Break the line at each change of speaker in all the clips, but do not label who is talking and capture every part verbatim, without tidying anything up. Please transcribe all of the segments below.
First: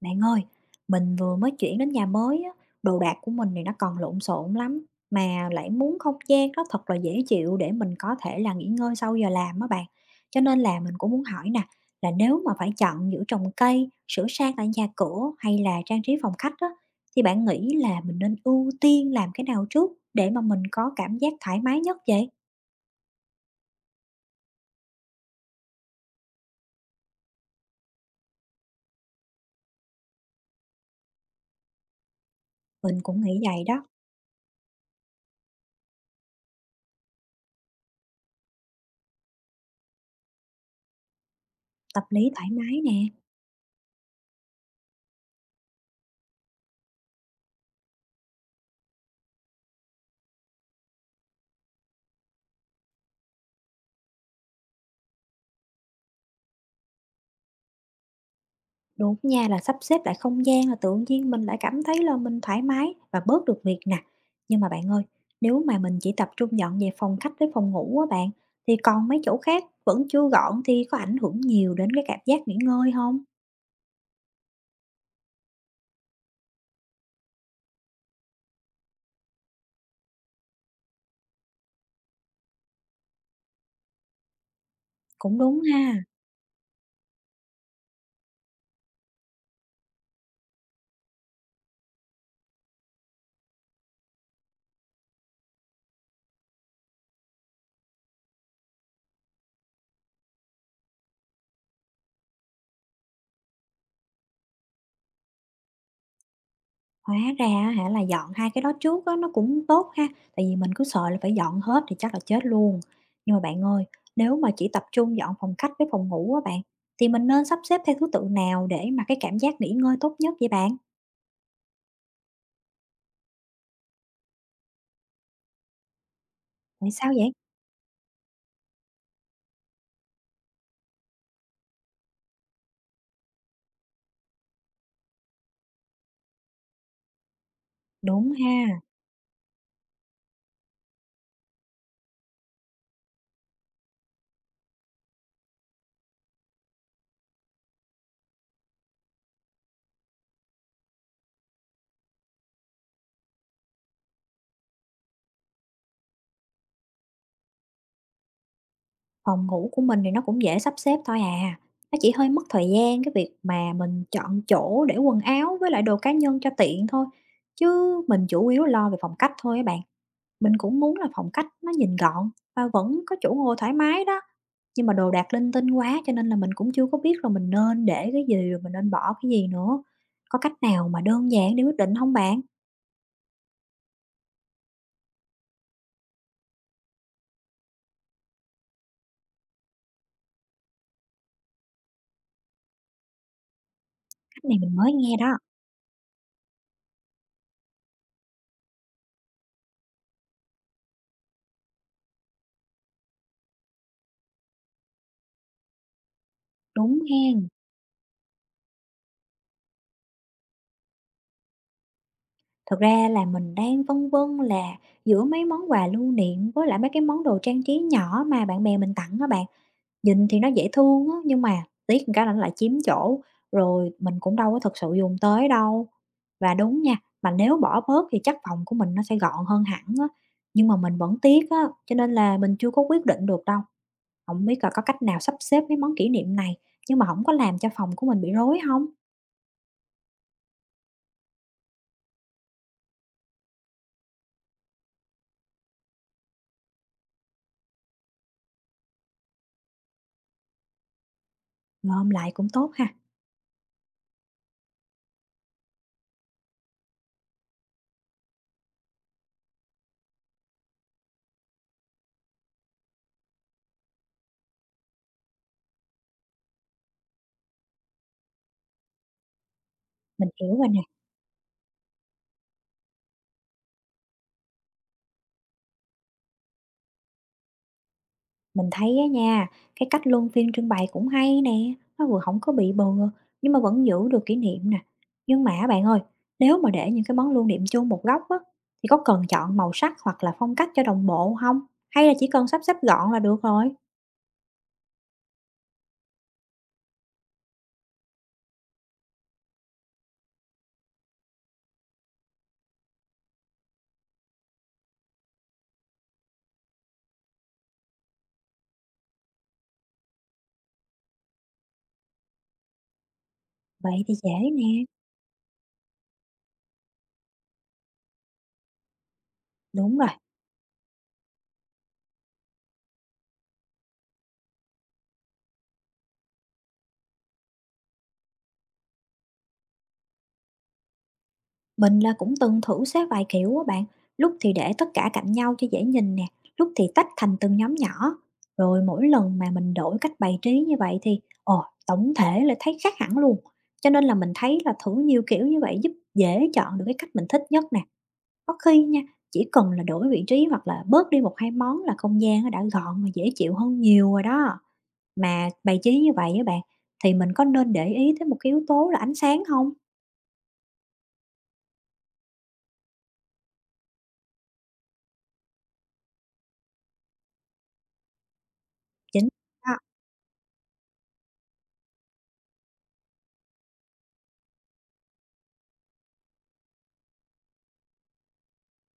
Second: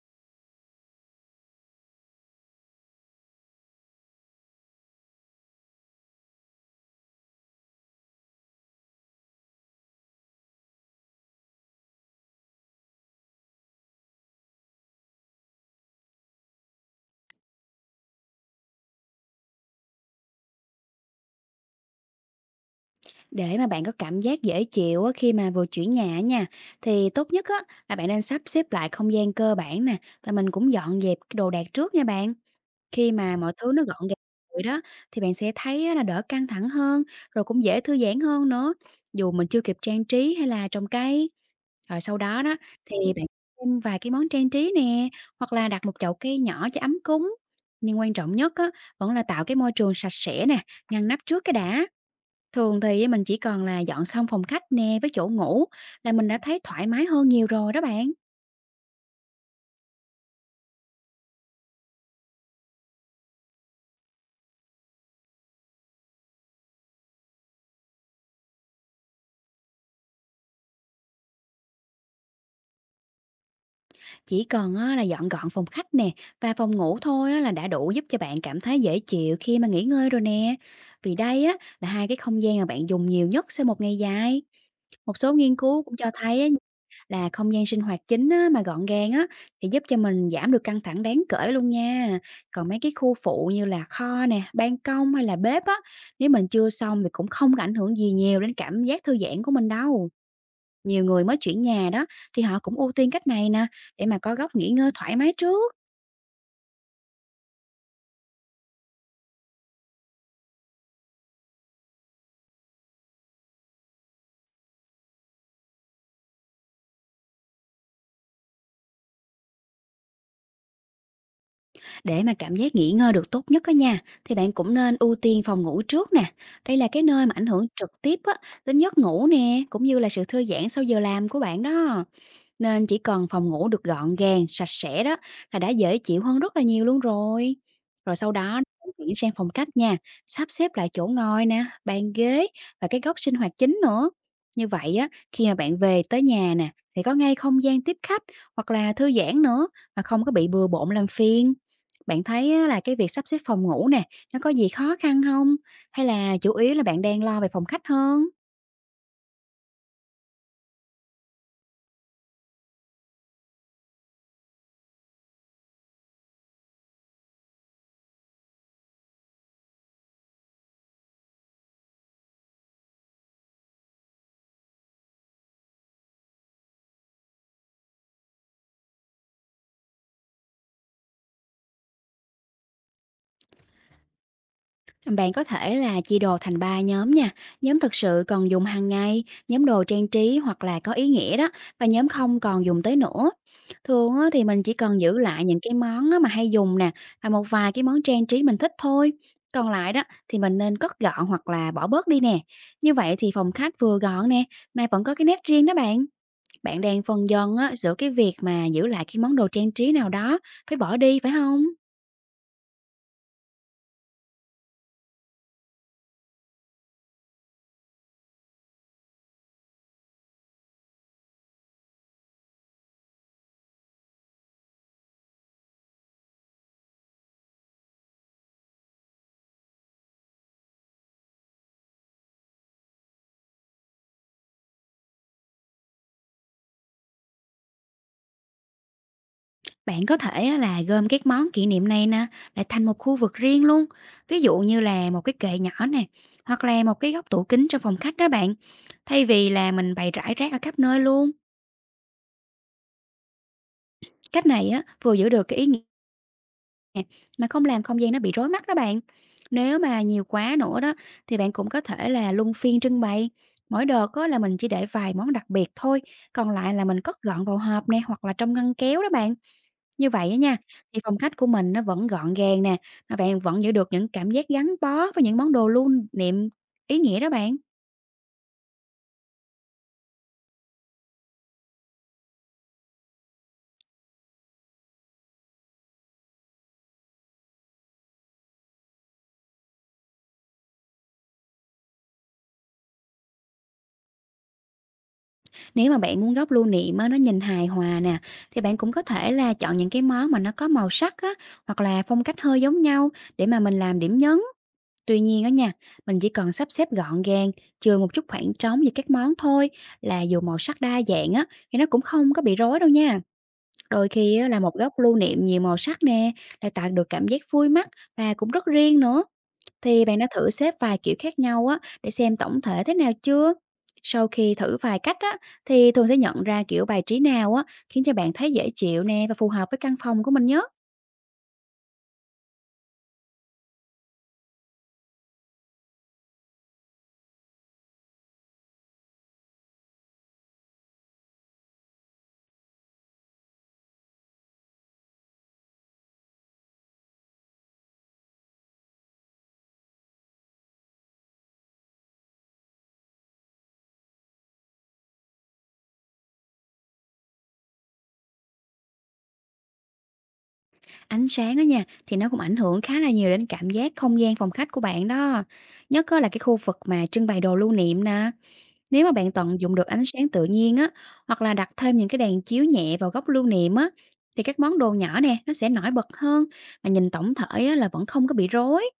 Bạn ơi, mình vừa mới chuyển đến nhà mới á, đồ đạc của mình thì nó còn lộn xộn lắm mà lại muốn không gian nó thật là dễ chịu để mình có thể là nghỉ ngơi sau giờ làm á bạn. Cho nên là mình cũng muốn hỏi nè, là nếu mà phải chọn giữa trồng cây, sửa sang lại nhà cửa hay là trang trí phòng khách á thì bạn nghĩ là mình nên ưu tiên làm cái nào trước để mà mình có cảm giác thoải mái nhất vậy?
Để mà bạn có cảm giác dễ chịu á khi mà vừa chuyển nhà á nha, thì tốt nhất á là bạn nên sắp xếp lại không gian cơ bản nè, và mình cũng dọn dẹp cái đồ đạc trước nha bạn.
Mình
Khi
cũng
mà
nghĩ
mọi
vậy
thứ nó
đó,
gọn gàng rồi đó, thì bạn sẽ thấy á là đỡ căng thẳng hơn, rồi cũng dễ thư giãn hơn nữa, dù mình chưa kịp trang trí hay là trồng cây. Rồi
tâm
sau
lý
đó
thoải
đó,
mái
thì
nè.
bạn thêm vài cái món trang trí nè, hoặc là đặt một chậu cây nhỏ cho ấm cúng. Nhưng quan trọng nhất á, vẫn là tạo cái môi trường sạch sẽ nè, ngăn nắp trước cái đã. Thường thì mình chỉ còn là dọn xong phòng khách nè với chỗ ngủ là mình đã thấy thoải mái hơn nhiều rồi đó bạn.
Đúng nha, là sắp xếp lại không gian là tự nhiên mình lại cảm thấy là mình thoải mái và bớt được việc nè. Nhưng mà bạn ơi, nếu mà mình chỉ tập trung dọn về phòng khách với phòng ngủ á bạn, thì còn mấy chỗ khác vẫn chưa gọn thì có ảnh hưởng nhiều đến cái cảm giác nghỉ ngơi không?
Chỉ cần á, là dọn gọn phòng khách nè và phòng ngủ thôi á, là đã đủ giúp cho bạn cảm thấy dễ chịu khi mà nghỉ ngơi rồi nè. Vì đây á, là hai cái không gian mà bạn dùng nhiều nhất sau một ngày dài. Một số
Cũng
nghiên
đúng
cứu cũng
ha.
cho thấy á, là không gian sinh hoạt chính á, mà gọn gàng á, thì giúp cho mình giảm được căng thẳng đáng kể luôn nha. Còn mấy cái khu phụ như là kho nè, ban công hay là bếp á, nếu mình chưa xong thì cũng không có ảnh hưởng gì nhiều đến cảm giác thư giãn của mình đâu. Nhiều người mới chuyển nhà đó thì họ cũng ưu tiên cách này nè, để mà có góc nghỉ ngơi thoải mái trước.
Hóa ra á hả là dọn hai cái đó trước á nó cũng tốt ha, tại vì mình cứ sợ là phải dọn hết thì chắc là chết luôn. Nhưng mà bạn ơi, nếu mà chỉ tập trung dọn phòng khách với phòng ngủ á bạn, thì mình nên sắp xếp theo thứ tự nào để mà cái cảm giác nghỉ ngơi tốt nhất vậy bạn?
Để mà cảm giác nghỉ ngơi được tốt nhất đó nhà, thì bạn cũng nên ưu tiên phòng ngủ trước nè. Đây là
Tại
cái
sao
nơi mà
vậy?
ảnh hưởng trực tiếp á, đến giấc ngủ nè, cũng như là sự thư giãn sau giờ làm của bạn đó. Nên chỉ cần phòng ngủ được gọn gàng, sạch sẽ đó, là đã dễ chịu hơn rất là nhiều luôn rồi. Rồi sau
Đúng
đó
ha,
bạn chuyển sang phòng khách nha, sắp xếp lại chỗ ngồi nè, bàn ghế và cái góc sinh hoạt chính nữa. Như vậy á, khi mà bạn về tới nhà nè, sẽ có ngay không gian tiếp khách hoặc là thư giãn nữa, mà không có bị bừa bộn làm phiền. Bạn thấy á, là cái việc sắp xếp phòng ngủ nè, nó có gì khó khăn không? Hay là chủ yếu là bạn đang lo về phòng khách hơn?
phòng ngủ của mình thì nó cũng dễ sắp xếp thôi à. Nó chỉ hơi mất thời gian cái việc mà mình chọn chỗ để quần áo với lại đồ cá nhân cho tiện thôi. Chứ mình chủ yếu lo về phòng khách thôi các bạn. Mình cũng muốn là phòng khách nó nhìn gọn và vẫn có chỗ ngồi thoải mái đó. Nhưng mà đồ đạc linh tinh quá cho nên là mình cũng chưa có biết là mình nên để cái gì rồi mình nên bỏ cái gì nữa. Có cách nào mà đơn giản để quyết định không bạn?
Bạn có thể là chia đồ thành ba nhóm nha, nhóm thực sự còn dùng hàng ngày, nhóm đồ trang trí hoặc là có ý nghĩa đó, và nhóm không còn dùng tới nữa. Thường á, thì
Cách này
mình chỉ
mình mới
cần
nghe
giữ
đó.
lại những cái món á mà hay dùng nè, và một vài cái món trang trí mình thích thôi. Còn lại đó thì mình nên cất gọn hoặc là bỏ bớt đi nè. Như vậy thì phòng khách vừa gọn nè, mà vẫn có cái nét riêng đó bạn. Bạn
Đúng
đang phân
hen.
vân á, giữa cái việc mà giữ lại cái món đồ trang trí nào đó phải bỏ đi phải không?
Thật ra là mình đang vân vân là giữa mấy món quà lưu niệm với lại mấy cái món đồ trang trí nhỏ mà bạn bè mình tặng á bạn. Nhìn thì nó dễ thương á, nhưng mà tiếc một cái là nó lại chiếm chỗ, rồi mình cũng đâu có thực sự dùng tới đâu. Và đúng nha, mà nếu bỏ bớt thì chắc phòng của mình nó sẽ gọn hơn hẳn á, nhưng mà mình vẫn tiếc á, cho nên là mình chưa có quyết định được đâu. Không biết là có cách nào sắp xếp mấy món kỷ niệm này, nhưng mà không có làm cho phòng của mình bị rối không?
Bạn có thể á là gom các món kỷ niệm này nè lại thành một khu vực riêng luôn. Ví dụ như là một cái kệ nhỏ nè, hoặc là một cái góc tủ kính trong phòng khách đó bạn. Thay vì là mình bày rải rác ở khắp nơi luôn.
Gom lại cũng tốt ha,
Cách này á vừa giữ được cái ý nghĩa nè, mà không làm không gian nó bị rối mắt đó bạn. Nếu mà nhiều quá nữa đó, thì bạn cũng có thể là luân phiên trưng bày. Mỗi đợt có là mình chỉ để vài món đặc biệt thôi, còn lại là mình cất gọn vào hộp nè hoặc là trong ngăn kéo đó bạn. Như
mình
vậy á nha,
hiểu rồi nè.
thì phòng khách của mình nó vẫn gọn gàng nè, mà bạn vẫn giữ được những cảm giác gắn bó với những món đồ lưu niệm ý nghĩa đó bạn.
Mình thấy á nha, cái cách luân phiên trưng bày cũng hay nè, nó vừa không có bị bừa, nhưng mà vẫn giữ được kỷ niệm nè. Nhưng mà bạn ơi, nếu mà để những cái món lưu niệm chung một góc á, thì có cần chọn màu sắc hoặc là phong cách cho đồng bộ không? Hay là chỉ cần sắp xếp gọn là được rồi?
Nếu mà bạn muốn góc lưu niệm á, nó nhìn hài hòa nè, thì bạn cũng có thể là chọn những cái món mà nó có màu sắc á, hoặc là phong cách hơi giống nhau, để mà mình làm điểm nhấn. Tuy nhiên đó nha, mình chỉ cần sắp xếp gọn gàng, chừa một chút khoảng trống giữa các món thôi, là dù màu sắc đa dạng á thì nó cũng không có bị rối đâu nha.
Vậy
Đôi
thì
khi á,
dễ
là một
nè.
góc lưu niệm nhiều màu sắc nè, lại tạo được cảm giác vui mắt và cũng rất riêng nữa.
Đúng
Thì
rồi.
bạn đã thử xếp vài kiểu khác nhau á để xem tổng thể thế nào chưa? Sau khi thử vài cách á thì thường sẽ nhận ra kiểu bài trí nào á khiến cho bạn thấy dễ chịu nè, và phù hợp với căn phòng của mình nhé.
Mình là cũng từng thử xếp vài kiểu á bạn, lúc thì để tất cả cạnh nhau cho dễ nhìn nè, lúc thì tách thành từng nhóm nhỏ. Rồi mỗi lần mà mình đổi cách bày trí như vậy thì ồ, tổng thể là thấy khác hẳn luôn. Cho nên là mình thấy là thử nhiều kiểu như vậy giúp dễ chọn được cái cách mình thích nhất nè. Có khi nha, chỉ cần là đổi vị trí hoặc là bớt đi một hai món là không gian nó đã gọn và dễ chịu hơn nhiều rồi đó. Mà bày trí như vậy á bạn, thì mình có nên để ý tới một cái yếu tố là ánh sáng không?
Ánh sáng đó nha, thì nó cũng ảnh hưởng khá là nhiều đến cảm giác không gian phòng khách của bạn đó. Nhất á là cái khu vực mà trưng bày đồ lưu niệm nè. Nếu mà
Chính
bạn tận dụng
đó,
được ánh sáng tự nhiên á, hoặc là đặt thêm những cái đèn chiếu nhẹ vào góc lưu niệm á, thì các món đồ nhỏ nè, nó sẽ nổi bật hơn. Mà nhìn tổng thể á, là vẫn không có bị rối.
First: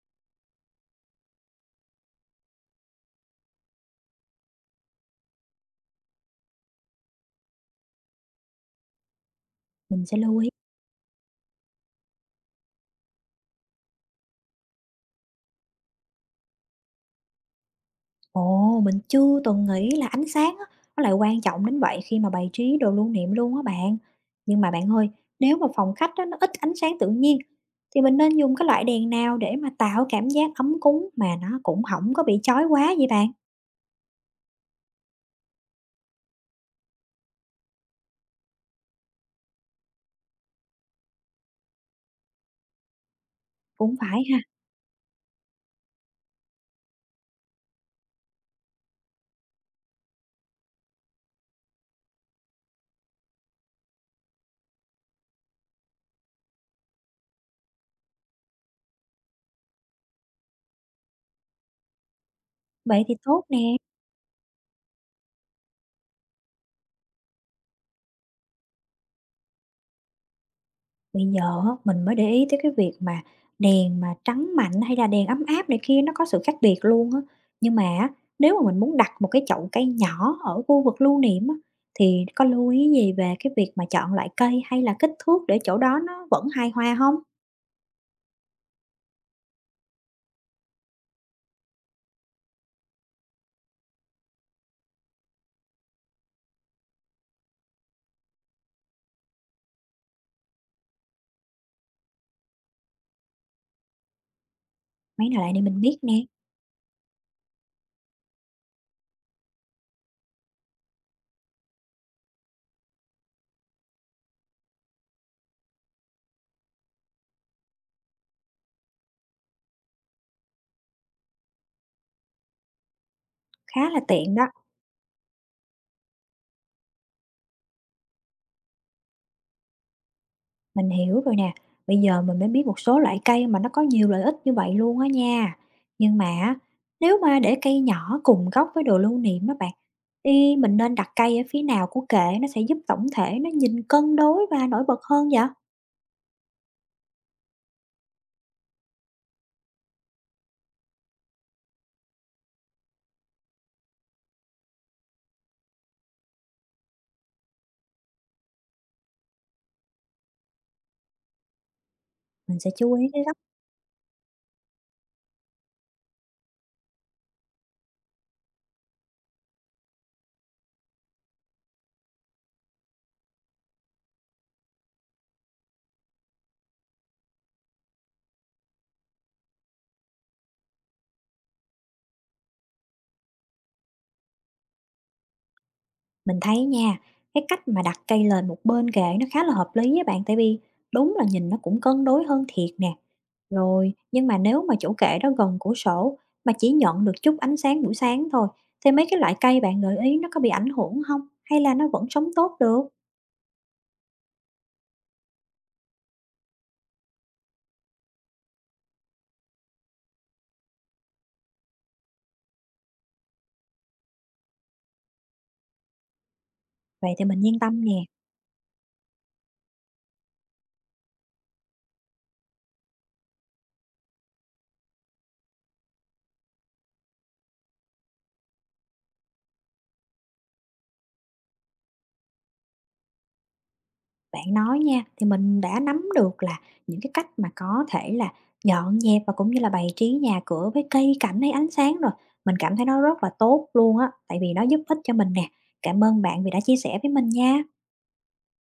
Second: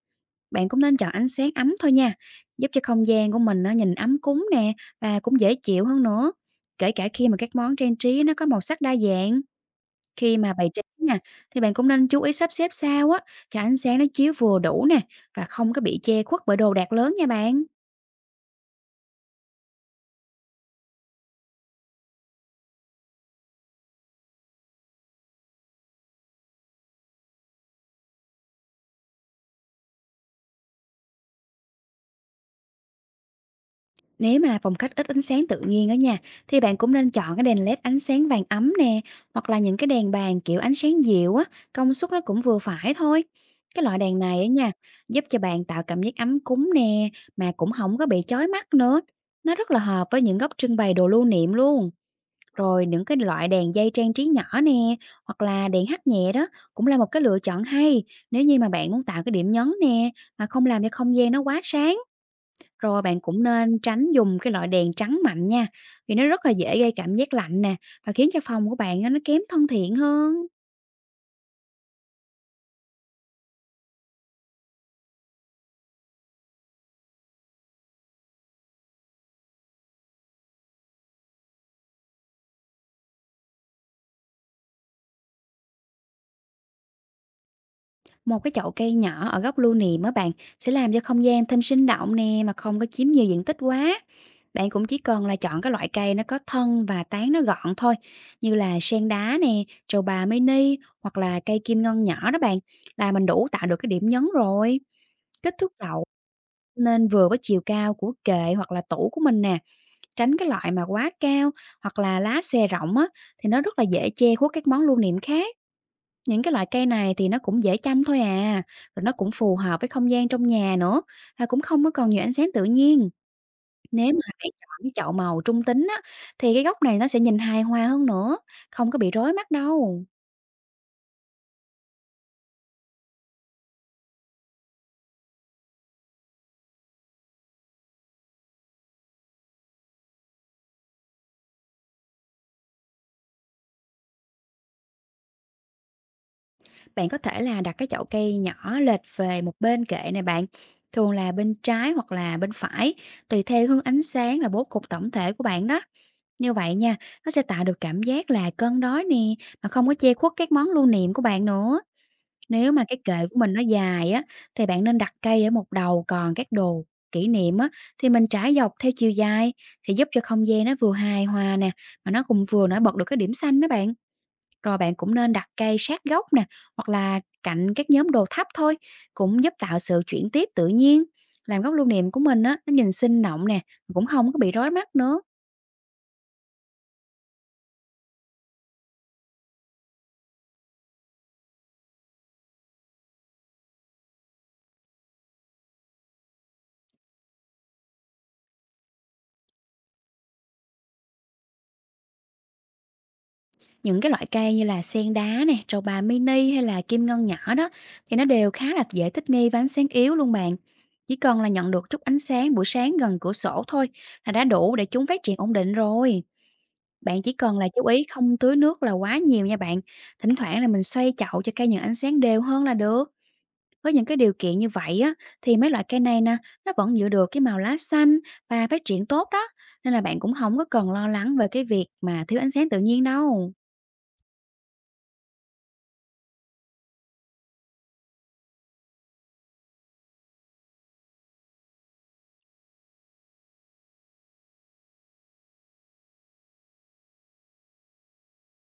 Bạn cũng nên chọn ánh sáng ấm thôi nha, giúp cho không gian của mình nó nhìn ấm cúng nè, và cũng dễ chịu hơn nữa, kể cả khi mà các món trang trí nó có màu sắc đa dạng.
mình sẽ
Khi
lưu ý.
mà bày trí nè, thì bạn cũng nên chú ý sắp xếp sao á, cho ánh sáng nó chiếu vừa đủ nè, và không có bị che khuất bởi đồ đạc lớn nha bạn.
Ồ, mình chưa từng nghĩ là ánh sáng á, nó lại quan trọng đến vậy khi mà bày trí đồ lưu niệm luôn á bạn. Nhưng mà bạn ơi, nếu mà phòng khách á, nó ít ánh sáng tự nhiên thì mình nên dùng cái loại đèn nào để mà tạo cảm giác ấm cúng mà nó cũng không có bị chói quá vậy bạn?
Nếu mà phòng khách ít ánh sáng tự nhiên ở nhà, thì bạn cũng nên chọn cái đèn led ánh sáng vàng ấm nè, hoặc là những cái đèn bàn kiểu ánh sáng dịu á, công suất nó cũng vừa phải thôi. Cái
Cũng
loại đèn
phải
này
ha.
á nha, giúp cho bạn tạo cảm giác ấm cúng nè, mà cũng không có bị chói mắt nữa. Nó rất là hợp với những góc trưng bày đồ lưu niệm luôn. Rồi những cái loại đèn dây trang trí nhỏ nè, hoặc là đèn hắt nhẹ đó, cũng là một cái lựa chọn hay nếu như mà bạn muốn tạo cái điểm nhấn nè, mà không làm cho không gian nó quá sáng. Rồi
Vậy thì
bạn cũng
tốt nè.
nên tránh dùng cái loại đèn trắng mạnh nha, vì nó rất là dễ gây cảm giác lạnh nè, và khiến cho phòng của bạn á, nó kém thân thiện hơn.
Bây giờ á, mình mới để ý tới cái việc mà đèn mà trắng mạnh hay là đèn ấm áp này kia nó có sự khác biệt luôn á. Nhưng mà á, nếu mà mình muốn đặt một cái chậu cây nhỏ ở khu vực lưu niệm á, thì có lưu ý gì về cái việc mà chọn loại cây hay là kích thước để chỗ đó nó vẫn hài hòa không?
Một cái chậu cây nhỏ ở góc lưu niệm á bạn sẽ làm cho không gian thêm sinh động nè, mà không có chiếm nhiều diện tích quá. Bạn cũng chỉ cần là chọn cái loại cây nó có thân và tán nó gọn thôi, như là sen đá nè, trầu bà mini, hoặc là cây kim ngân nhỏ đó bạn, là mình đủ tạo được cái điểm nhấn rồi.
Mấy cái này
Kích
để
thước
mình biết
chậu
nè,
nên vừa với chiều cao của kệ hoặc là tủ của mình nè, tránh cái loại mà quá cao hoặc là lá xòe rộng á, thì nó rất là dễ che khuất các món lưu niệm khác. Những cái loại cây này thì nó cũng dễ chăm thôi à, rồi nó cũng phù hợp với không gian trong nhà nữa, và cũng không có còn nhiều ánh sáng tự nhiên.
khá là
Nếu mà
tiện đó.
bạn chọn cái chậu màu trung tính á, thì cái góc này nó sẽ nhìn hài hòa hơn nữa, không có bị rối mắt đâu.
Mình hiểu rồi nè, bây giờ mình mới biết một số loại cây mà nó có nhiều lợi ích như vậy luôn á nha. Nhưng mà á, nếu mà để cây nhỏ cùng gốc với đồ lưu niệm đó bạn, thì mình nên đặt cây ở phía nào của kệ nó sẽ giúp tổng thể nó nhìn cân đối và nổi bật hơn vậy?
Bạn có thể là đặt cái chậu cây nhỏ lệch về một bên kệ này bạn, thường là bên trái hoặc là bên phải, tùy theo hướng ánh sáng và bố cục tổng thể của bạn đó. Như vậy nha, nó sẽ tạo được cảm giác là cân đối nè, mà không có che khuất các món lưu niệm của bạn nữa.
Mình sẽ
Nếu mà
chú
cái
ý cái
kệ
góc.
của mình nó dài á, thì bạn nên đặt cây ở một đầu, còn các đồ kỷ niệm á, thì mình trải dọc theo chiều dài, thì giúp cho không gian nó vừa hài hòa nè, mà nó cũng vừa nổi bật được cái điểm xanh đó bạn. Rồi bạn cũng nên đặt cây sát gốc nè, hoặc là cạnh các nhóm đồ thấp thôi, cũng giúp tạo sự chuyển tiếp tự nhiên, làm góc lưu niệm của mình á, nó nhìn sinh động nè, cũng không có bị rối mắt nữa.
Mình thấy nha, cái cách mà đặt cây lên một bên kệ nó khá là hợp lý với bạn tại vì đúng là nhìn nó cũng cân đối hơn thiệt nè. Rồi, nhưng mà nếu mà chủ kệ đó gần cửa sổ mà chỉ nhận được chút ánh sáng buổi sáng thôi, thì mấy cái loại cây bạn gợi ý nó có bị ảnh hưởng không? Hay là nó vẫn sống tốt được?
Những cái loại cây như là sen đá nè, trầu bà mini hay là kim ngân nhỏ đó, thì nó đều khá là dễ thích nghi với ánh sáng yếu luôn bạn. Chỉ cần là nhận được chút ánh sáng buổi sáng gần cửa sổ thôi là đã đủ để chúng phát triển ổn định rồi.
Vậy
Bạn
thì
chỉ
mình
cần
yên
là
tâm
chú
nè,
ý không tưới nước là quá nhiều nha bạn. Thỉnh thoảng là mình xoay chậu cho cây nhận ánh sáng đều hơn là được. Với những cái điều kiện như vậy á thì mấy loại cây này nè, nó vẫn giữ được cái màu lá xanh và phát triển tốt đó. Nên là bạn cũng không có cần lo lắng về cái việc mà thiếu ánh sáng tự nhiên đâu.
bạn nói nha, thì mình đã nắm được là những cái cách mà có thể là dọn dẹp và cũng như là bày trí nhà cửa với cây cảnh hay ánh sáng rồi. Mình cảm thấy nó rất là tốt luôn á, tại vì nó giúp ích cho mình nè. Cảm ơn bạn vì đã chia sẻ với mình nha.